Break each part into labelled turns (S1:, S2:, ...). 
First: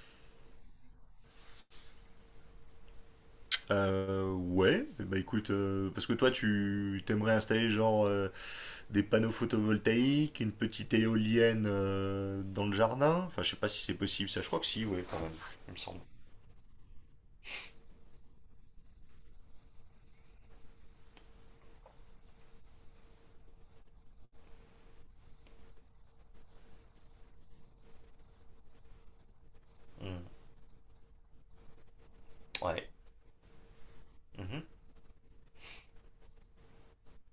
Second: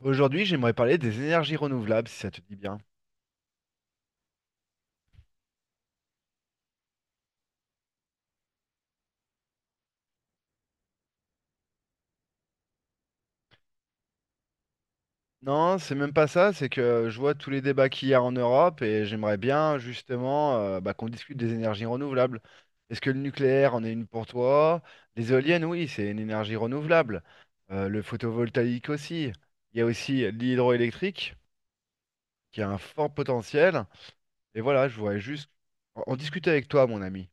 S1: Aujourd'hui, j'aimerais parler des énergies renouvelables, si ça te dit bien.
S2: Ouais, bah écoute, parce que toi tu t'aimerais installer genre des panneaux photovoltaïques, une petite éolienne dans le jardin. Enfin, je sais pas si c'est possible, ça je crois que si, ouais, quand même, il me
S1: Non, c'est
S2: semble.
S1: même pas ça, c'est que je vois tous les débats qu'il y a en Europe et j'aimerais bien justement bah, qu'on discute des énergies renouvelables. Est-ce que le nucléaire en est une pour toi? Les éoliennes, oui, c'est une énergie renouvelable. Le photovoltaïque aussi. Il y a
S2: Mm.
S1: aussi l'hydroélectrique qui a un
S2: Ouais.
S1: fort potentiel. Et
S2: Mhm.
S1: voilà, je voudrais juste en discuter avec toi, mon ami.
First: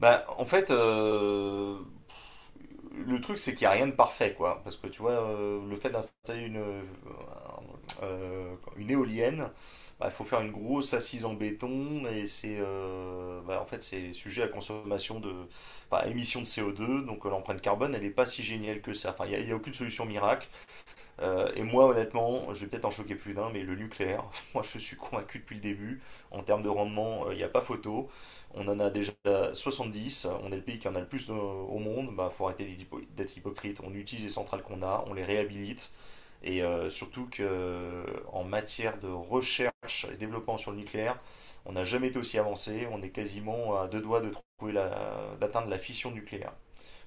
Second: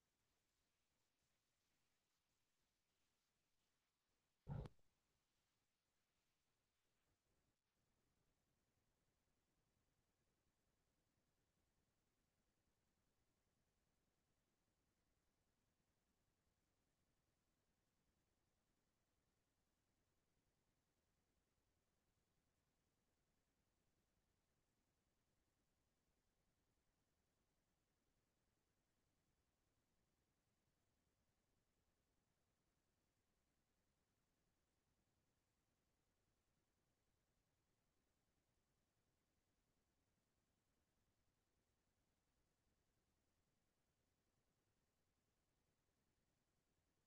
S2: Bah en fait, le truc, c'est qu'il n'y a rien de parfait, quoi. Parce que tu vois, le fait d'installer une éolienne, bah, faut faire une grosse assise en béton. Et c'est bah, en fait c'est sujet à consommation de émission de CO2. Donc l'empreinte carbone elle n'est pas si géniale que ça. Enfin, y a aucune solution miracle. Et moi, honnêtement, je vais peut-être en choquer plus d'un, mais le nucléaire, moi je suis convaincu depuis le début. En termes de rendement, il n'y a pas photo. On en a déjà 70. On est le pays qui en a le plus au monde. Bah, faut arrêter d'être hypocrite. On utilise les centrales qu'on a, on les réhabilite. Et surtout que en matière de recherche et développement sur le nucléaire, on n'a jamais été aussi avancé. On est quasiment à deux doigts de d'atteindre la fission nucléaire.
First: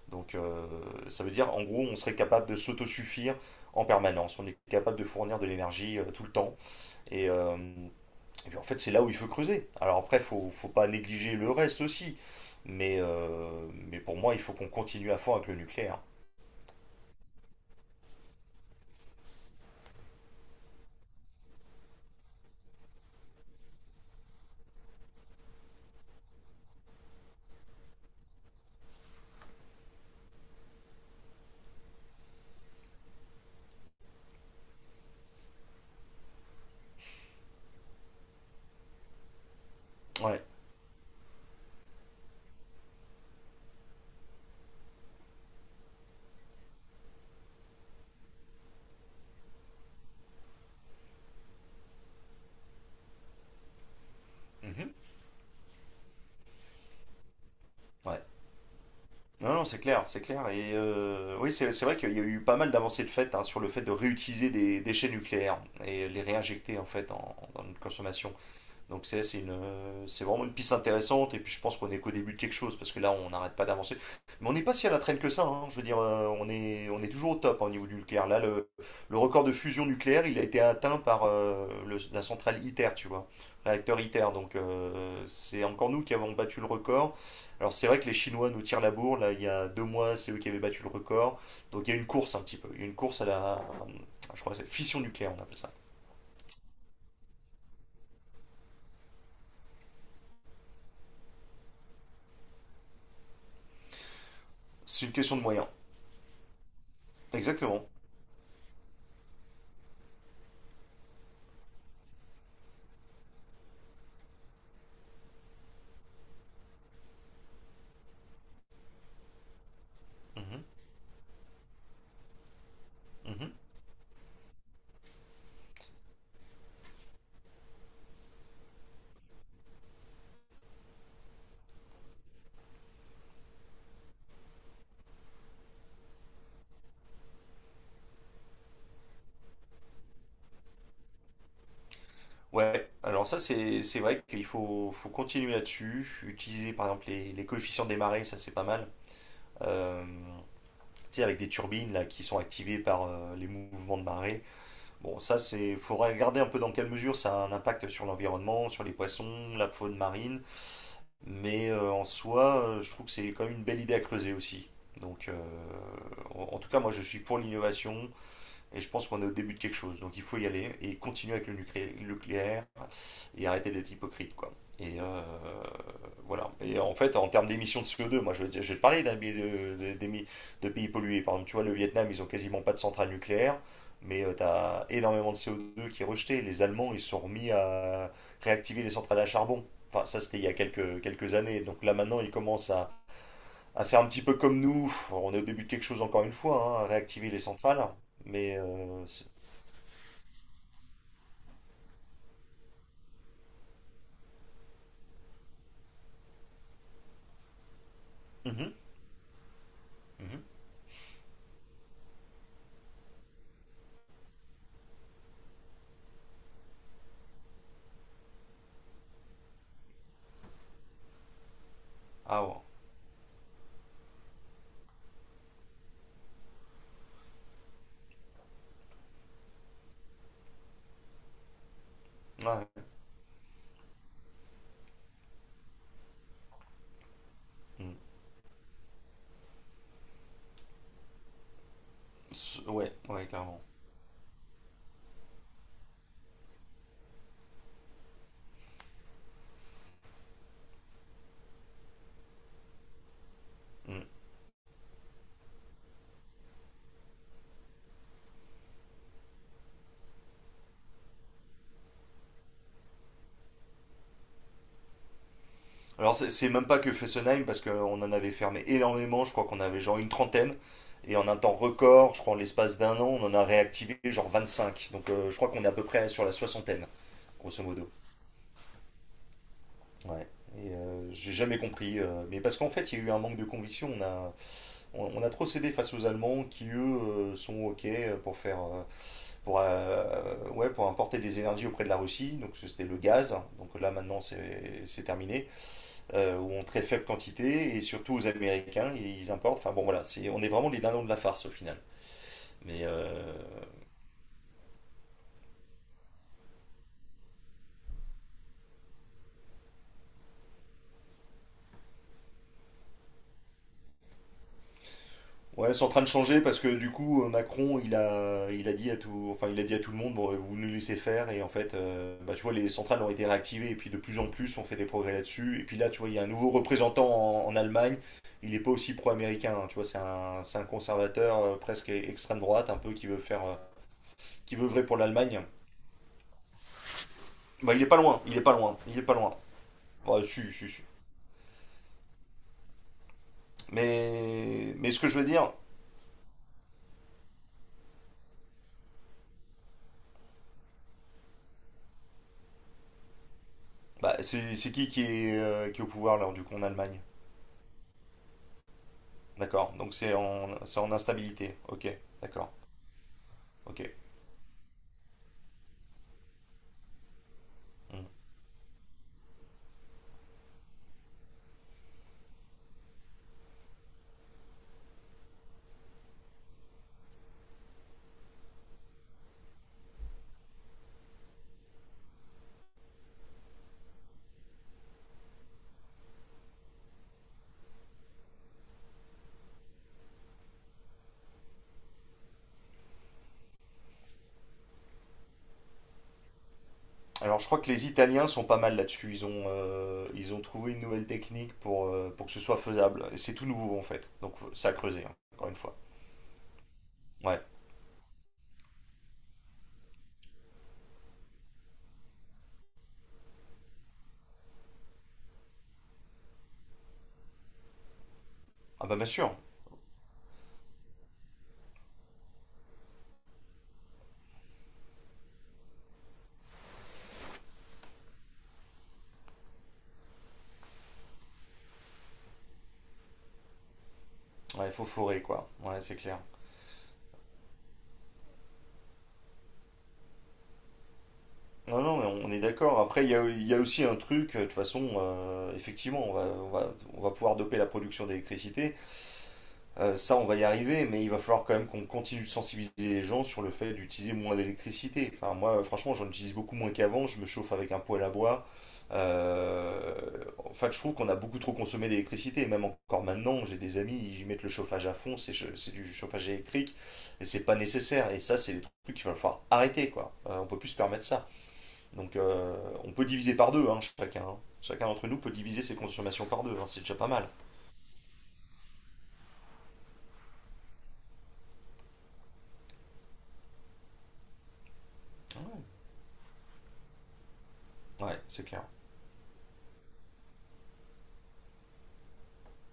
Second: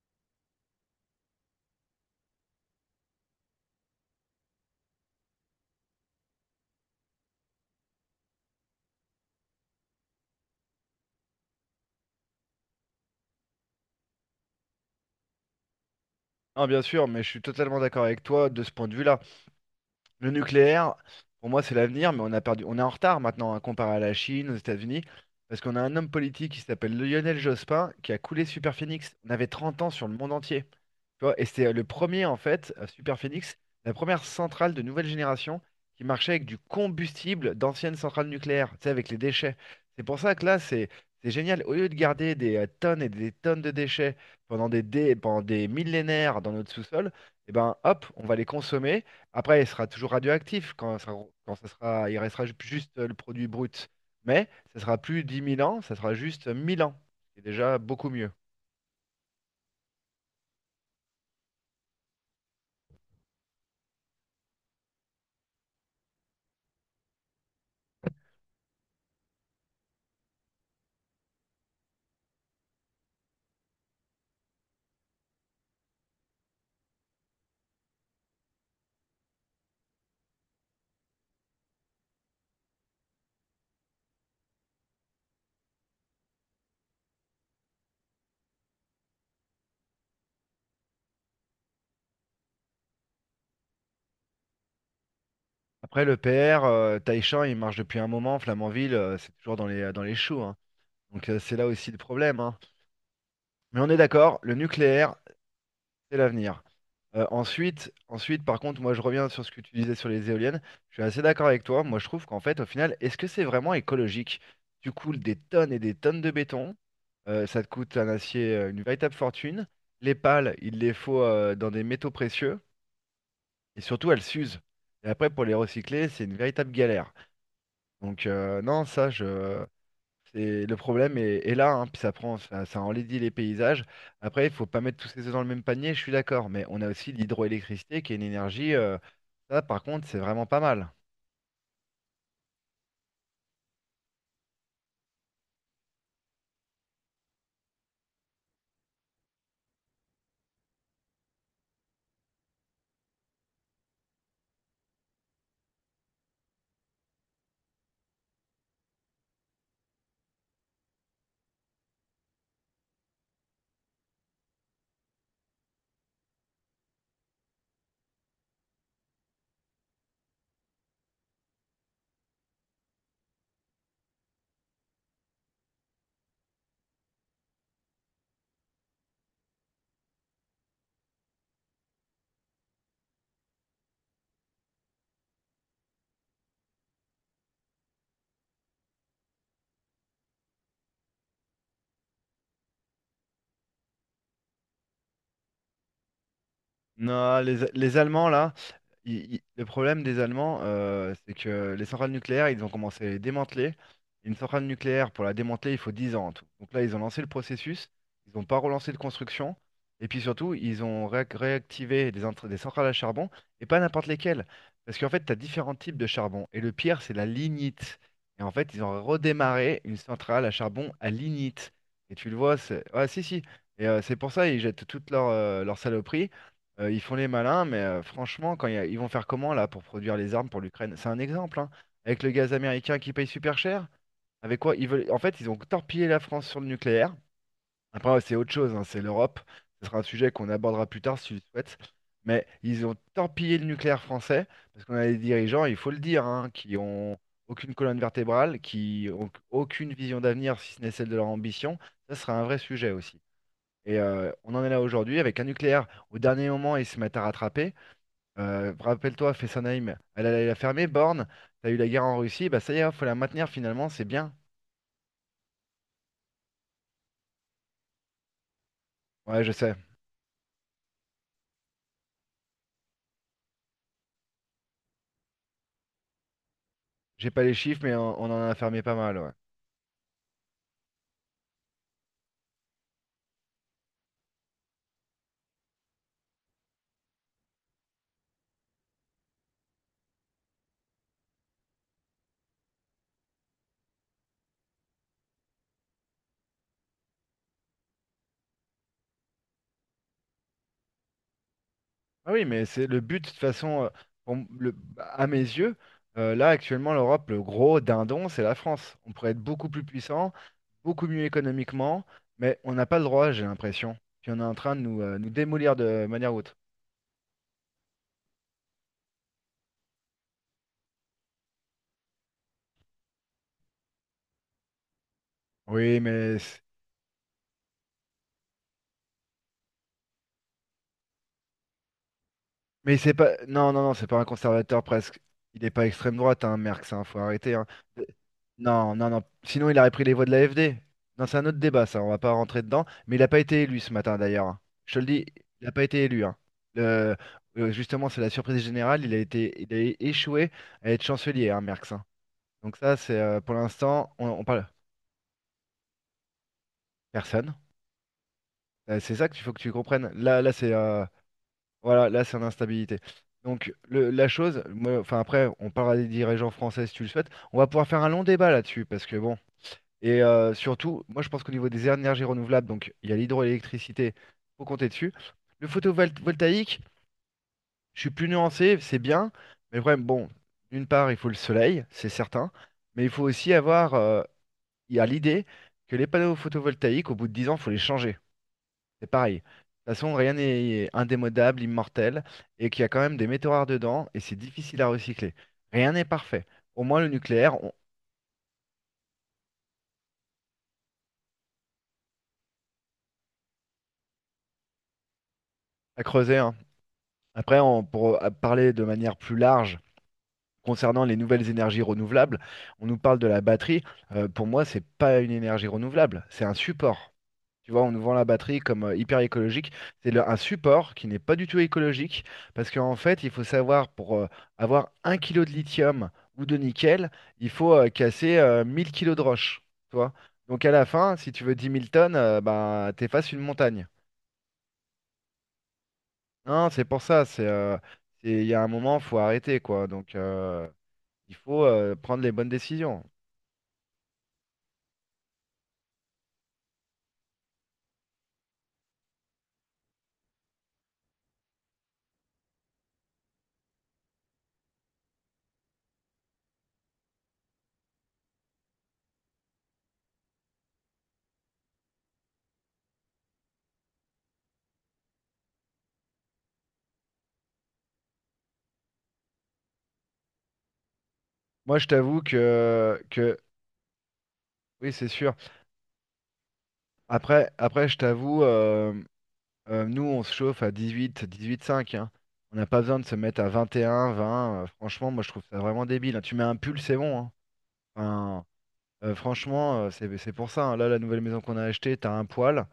S2: Donc ça veut dire en gros on serait capable de s'autosuffire en permanence, on est capable de fournir de l'énergie tout le temps. Et, euh, et puis en fait c'est là où il faut creuser. Alors après faut pas négliger le reste aussi, mais pour moi il faut qu'on continue à fond avec le nucléaire.
S1: Non, bien sûr, mais je suis totalement d'accord avec toi de ce point de vue-là. Le nucléaire, pour moi, c'est l'avenir, mais on a perdu, on est en retard maintenant, hein, comparé à la Chine, aux États-Unis, parce qu'on a un homme politique qui s'appelle Lionel Jospin, qui a coulé Superphénix. On avait 30 ans sur le monde entier. Tu vois, et c'était le premier, en fait, Super Phoenix, la première centrale de nouvelle génération qui marchait avec du combustible d'anciennes centrales nucléaires, tu sais, avec les déchets. C'est pour ça
S2: Ouais.
S1: que là, c'est génial. Au lieu de garder des tonnes et des tonnes de déchets pendant pendant des millénaires dans notre sous-sol, et ben, hop, on va les consommer. Après, il sera toujours radioactif quand ça sera, il restera juste le produit brut. Mais ça
S2: Mhm.
S1: sera plus 10 000 ans, ça sera juste 1000 ans. C'est déjà beaucoup
S2: Ouais.
S1: mieux.
S2: Non, non, c'est clair, c'est clair. Et, oui, c'est vrai qu'il y a eu pas mal d'avancées de fait, hein, sur le fait de réutiliser des déchets nucléaires et les réinjecter en fait dans notre consommation. Donc c'est vraiment une piste intéressante et puis je pense qu'on est qu'au début de quelque chose parce que là on n'arrête pas d'avancer. Mais on n'est pas si à la traîne que ça, hein. Je veux dire, on est toujours au top, hein, au niveau du nucléaire. Là, le record de fusion nucléaire il a été atteint par la centrale ITER, tu vois, réacteur ITER. Donc c'est encore nous qui avons battu le record. Alors c'est vrai que les Chinois nous tirent la bourre, là il y a 2 mois c'est eux qui avaient battu le record. Donc il y a une course un petit peu, il y a une course à la, je crois que c'est fission nucléaire on appelle ça.
S1: Après, le PR, Taichan, il marche depuis un moment. Flamanville, c'est toujours dans dans les choux, hein. Donc, c'est là aussi le problème, hein. Mais on est d'accord, le
S2: C'est une
S1: nucléaire,
S2: question de moyens.
S1: c'est l'avenir. Euh,
S2: Exactement.
S1: ensuite, ensuite, par contre, moi, je reviens sur ce que tu disais sur les éoliennes. Je suis assez d'accord avec toi. Moi, je trouve qu'en fait, au final, est-ce que c'est vraiment écologique? Tu coules des tonnes et des tonnes de béton. Ça te coûte un acier, une véritable fortune. Les pales,
S2: Mhm.
S1: il les faut dans des métaux précieux.
S2: Mhm.
S1: Et surtout, elles s'usent. Et après, pour les recycler, c'est une véritable galère. Donc non, ça, je... c'est le problème est là, hein, puis ça prend, ça enlaidit les paysages. Après, il faut pas mettre tous ces œufs dans le même panier, je suis d'accord, mais on a aussi l'hydroélectricité qui est une énergie, ça par contre, c'est vraiment pas mal.
S2: Ouais, alors ça c'est vrai qu'faut continuer là-dessus, utiliser par exemple les coefficients des marées, ça c'est pas mal. Euh, tu sais, avec des turbines là qui sont activées par les mouvements de marée. Bon, ça c'est faut regarder un peu dans quelle mesure ça a un impact sur l'environnement, sur les poissons, la faune marine, mais en soi, je trouve que c'est quand même une belle idée à creuser aussi. Donc en tout cas, moi je suis pour l'innovation, et je pense qu'on est au début de quelque chose. Donc il faut y aller et continuer avec le nucléaire et arrêter d'être hypocrite, quoi. Et euh, voilà. Et en fait, en termes d'émissions de CO2, moi te parler d'un pays de pays pollués. Par exemple, tu vois, le Vietnam, ils ont quasiment pas de centrale nucléaire, mais tu as énormément de CO2 qui est rejeté. Les Allemands, ils sont remis à réactiver les centrales à charbon. Enfin, ça, c'était il y a quelques années. Donc là, maintenant, ils commencent à faire un petit peu comme nous. On est au début de quelque chose encore une fois, hein, à réactiver les
S1: Non,
S2: centrales.
S1: les Allemands, là,
S2: Mais euh, c'est-
S1: le problème des Allemands, c'est que les centrales nucléaires, ils ont commencé à les démanteler. Une centrale nucléaire, pour la démanteler, il faut 10 ans en tout. Donc là, ils ont lancé le processus, ils n'ont pas
S2: Mhm,
S1: relancé de construction, et puis
S2: mhm.
S1: surtout, ils ont réactivé des centrales à charbon, et pas n'importe lesquelles. Parce qu'en fait, tu as différents types de charbon, et le pire, c'est la lignite. Et en fait, ils ont redémarré une centrale à charbon à lignite. Et tu le
S2: Ah
S1: vois,
S2: ouais.
S1: c'est... Ouais, si, si. Et c'est pour ça, ils jettent toutes leur saloperies. Ils font les malins, mais franchement, quand ils vont faire comment là pour produire les armes pour l'Ukraine? C'est un exemple, hein. Avec le gaz
S2: Ouais.
S1: américain qui paye super cher. Avec quoi ils veulent... En fait, ils ont torpillé la France sur le nucléaire.
S2: Mm.
S1: Après, ouais, c'est autre chose, hein, c'est l'Europe. Ce sera un sujet qu'on abordera plus tard si tu le souhaites. Mais ils
S2: Ouais,
S1: ont
S2: ouais,
S1: torpillé
S2: carrément.
S1: le nucléaire français parce qu'on a des dirigeants, il faut le dire, hein, qui ont aucune colonne vertébrale, qui ont aucune vision d'avenir si ce n'est celle de leur ambition. Ça sera un vrai sujet aussi. Et
S2: Mm.
S1: euh, on en est là aujourd'hui avec un nucléaire. Au dernier moment, ils se mettent à rattraper. Rappelle-toi, Fessenheim, elle a fermé Borne, t'as eu la guerre en Russie, bah ça y est, faut la maintenir finalement, c'est bien.
S2: Alors c'est même pas que Fessenheim parce qu'on en avait fermé énormément. Je
S1: Ouais,
S2: crois
S1: je
S2: qu'on
S1: sais,
S2: avait genre une trentaine. Et en un temps record, je crois en l'espace d'un an, on en a réactivé genre 25. Donc je crois qu'on est à peu près sur la soixantaine,
S1: j'ai pas les
S2: grosso
S1: chiffres,
S2: modo.
S1: mais on en a fermé pas mal, ouais.
S2: Ouais. Et j'ai jamais compris. Mais parce qu'en fait, il y a eu un manque de conviction. On a trop cédé face aux Allemands qui eux sont ok pour faire pour ouais pour importer des énergies auprès de la Russie. Donc c'était le gaz. Donc là, maintenant, c'est terminé. Ou en très faible quantité. Et surtout aux Américains, importent, enfin bon, voilà, c'est on est vraiment les dindons de la farce au final.
S1: Ah oui, mais
S2: mais
S1: c'est le
S2: euh,
S1: but, de toute façon, pour à mes yeux, là actuellement, l'Europe, le gros dindon, c'est la France. On pourrait être beaucoup plus puissant, beaucoup mieux économiquement, mais on n'a pas le droit, j'ai l'impression. Puis on est en train de nous, nous
S2: Ouais,
S1: démolir
S2: c'est en train de
S1: de manière
S2: changer
S1: haute.
S2: parce que du coup, Macron, il a dit à tout, enfin, il a dit à tout le monde, bon, bah, vous nous laissez faire. Et en fait, bah, tu vois, les centrales ont été réactivées et puis de plus en plus, on fait des progrès là-dessus. Et puis là,
S1: Oui,
S2: tu vois, il y a un
S1: mais
S2: nouveau représentant en Allemagne. Il n'est pas aussi pro-américain, hein, tu vois, c'est un conservateur, presque extrême droite, un peu
S1: mais c'est pas. Non, non, non, c'est pas un
S2: qui veut
S1: conservateur
S2: vrai pour
S1: presque.
S2: l'Allemagne.
S1: Il n'est pas extrême droite, hein, Merckx, hein, faut arrêter, hein.
S2: Bah, il est pas loin, il est pas loin,
S1: Non,
S2: il est
S1: non,
S2: pas
S1: non.
S2: loin.
S1: Sinon, il aurait pris les
S2: Ouais,
S1: voix de
S2: si, si,
S1: l'AFD.
S2: si.
S1: Non, c'est un autre débat, ça, on va pas rentrer dedans. Mais il n'a pas été élu ce matin, d'ailleurs, hein.
S2: Mais
S1: Je te
S2: ce
S1: le
S2: que je veux
S1: dis,
S2: dire,
S1: il n'a pas été élu, hein. Le- Justement, c'est la surprise générale. Il a été... il a échoué à être chancelier, hein, Merckx, hein. Donc, ça, c'est pour l'instant,
S2: bah,
S1: on
S2: c'est
S1: parle.
S2: c'est qui qui est au pouvoir là, du coup, en Allemagne?
S1: Personne. C'est ça qu'il faut que tu
S2: D'accord, donc
S1: comprennes.
S2: c'est
S1: Là,
S2: en,
S1: là c'est.
S2: c'est en instabilité. Ok,
S1: Voilà, là, c'est une
S2: d'accord.
S1: instabilité. Donc,
S2: Ok.
S1: la chose, moi, enfin, après, on parlera des dirigeants français si tu le souhaites. On va pouvoir faire
S2: Hmm.
S1: un long débat là-dessus, parce que bon. Et surtout, moi, je pense qu'au niveau des énergies renouvelables, donc il y a l'hydroélectricité, faut compter dessus. Le photovoltaïque, je suis plus nuancé, c'est bien. Mais le problème, bon, d'une part, il faut le soleil, c'est certain. Mais il faut aussi avoir, il y a l'idée que les panneaux photovoltaïques, au bout de 10 ans, il faut les changer. C'est pareil. De toute façon, rien n'est indémodable, immortel, et qu'il y a quand même des métaux rares dedans, et c'est difficile à recycler. Rien n'est parfait. Au moins, le
S2: Alors je crois
S1: nucléaire,
S2: que
S1: on
S2: les Italiens sont pas mal là-dessus. Ils ont trouvé une nouvelle technique pour que ce soit faisable. Et c'est tout nouveau en fait. Donc ça a creusé, hein, encore une fois.
S1: a creusé, hein.
S2: Ouais.
S1: Après, pour parler de manière plus large concernant les nouvelles énergies renouvelables, on nous parle de la batterie. Pour moi, c'est pas une énergie renouvelable, c'est un support. Tu vois, on nous vend la batterie comme
S2: Ah bah bien
S1: hyper
S2: sûr.
S1: écologique. Un support qui n'est pas du tout écologique parce qu'en fait, il faut savoir pour avoir un kilo de lithium ou de nickel, il faut casser 1000 kilos de roche. Tu vois? Donc à la fin, si tu veux 10 000 tonnes, bah, t'effaces une montagne.
S2: Ouais, faut forer quoi. Ouais, c'est clair.
S1: Non, c'est pour ça. Il y a un moment, faut arrêter quoi. Donc il faut
S2: Non, non, mais
S1: prendre
S2: on
S1: les
S2: est
S1: bonnes
S2: d'accord.
S1: décisions.
S2: Après, il y a aussi un truc, de toute façon, effectivement, on va pouvoir doper la production d'électricité. Ça, on va y arriver, mais il va falloir quand même qu'on continue de sensibiliser les gens sur le fait d'utiliser moins d'électricité. Enfin, moi, franchement, j'en utilise beaucoup moins qu'avant. Je me chauffe avec un poêle à bois. Euh, en fait, je trouve qu'on a beaucoup trop consommé d'électricité. Et même encore maintenant, j'ai des amis, ils mettent le chauffage à fond. C'est du chauffage électrique et c'est pas nécessaire. Et ça, c'est des trucs qu'il va falloir arrêter, quoi. On peut plus se permettre ça.
S1: Moi, je
S2: Donc,
S1: t'avoue
S2: on peut diviser
S1: que
S2: par deux, hein, chacun, hein. Chacun
S1: oui, c'est
S2: d'entre nous peut
S1: sûr.
S2: diviser ses consommations par deux, hein. C'est déjà pas mal.
S1: Après, je t'avoue. Nous, on se chauffe à 18, 18,5, hein. On n'a pas besoin de se mettre à 21, 20. Franchement, moi, je trouve ça vraiment débile, hein. Tu mets un pull, c'est bon, hein.
S2: Ouais, c'est
S1: Enfin,
S2: clair.
S1: franchement, c'est pour ça, hein. Là, la nouvelle maison qu'on a achetée, t'as un poil.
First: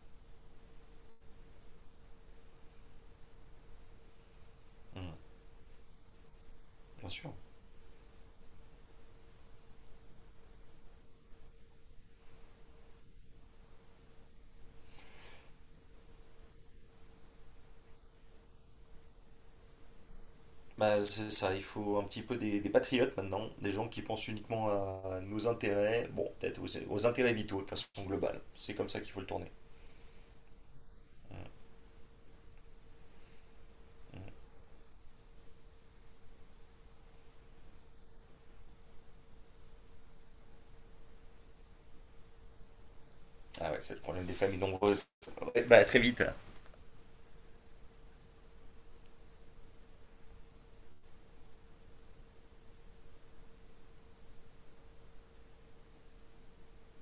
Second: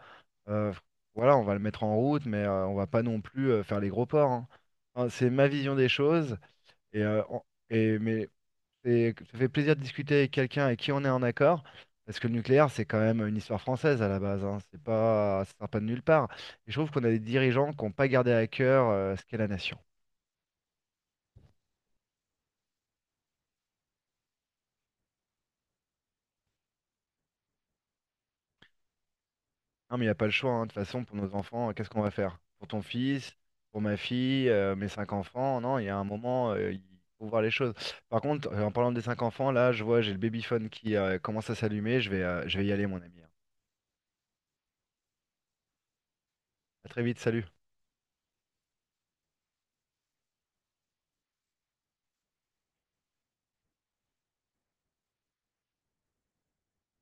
S1: Euh, voilà, on va le mettre en route, mais on va pas non plus faire les gros ports, hein. Hein,
S2: Mm,
S1: c'est ma vision des choses. Et,
S2: bien
S1: euh,
S2: sûr.
S1: en- et- mais Ça fait plaisir de discuter avec quelqu'un avec qui on est en accord, parce que le nucléaire, c'est quand même une histoire française à la base, hein. C'est pas, ça sort pas de nulle part. Et je trouve qu'on a des dirigeants qui n'ont pas gardé à cœur ce qu'est la nation.
S2: Bah, c'est ça, il faut un petit peu des patriotes maintenant, des gens qui pensent uniquement à nos intérêts, bon, peut-être aux intérêts vitaux de façon globale. C'est comme ça qu'il faut le tourner.
S1: Non, mais il n'y a pas le choix, hein. De toute façon, pour nos enfants, qu'est-ce qu'on va faire? Pour ton fils, pour ma fille, mes cinq enfants, non, il y a un moment, il faut voir les choses. Par contre, en parlant des cinq enfants, là, je vois, j'ai le babyphone qui commence à s'allumer, je vais y aller, mon ami, hein.
S2: Ah ouais, c'est le problème des familles nombreuses. Ouais, bah, très vite.
S1: À très vite, salut.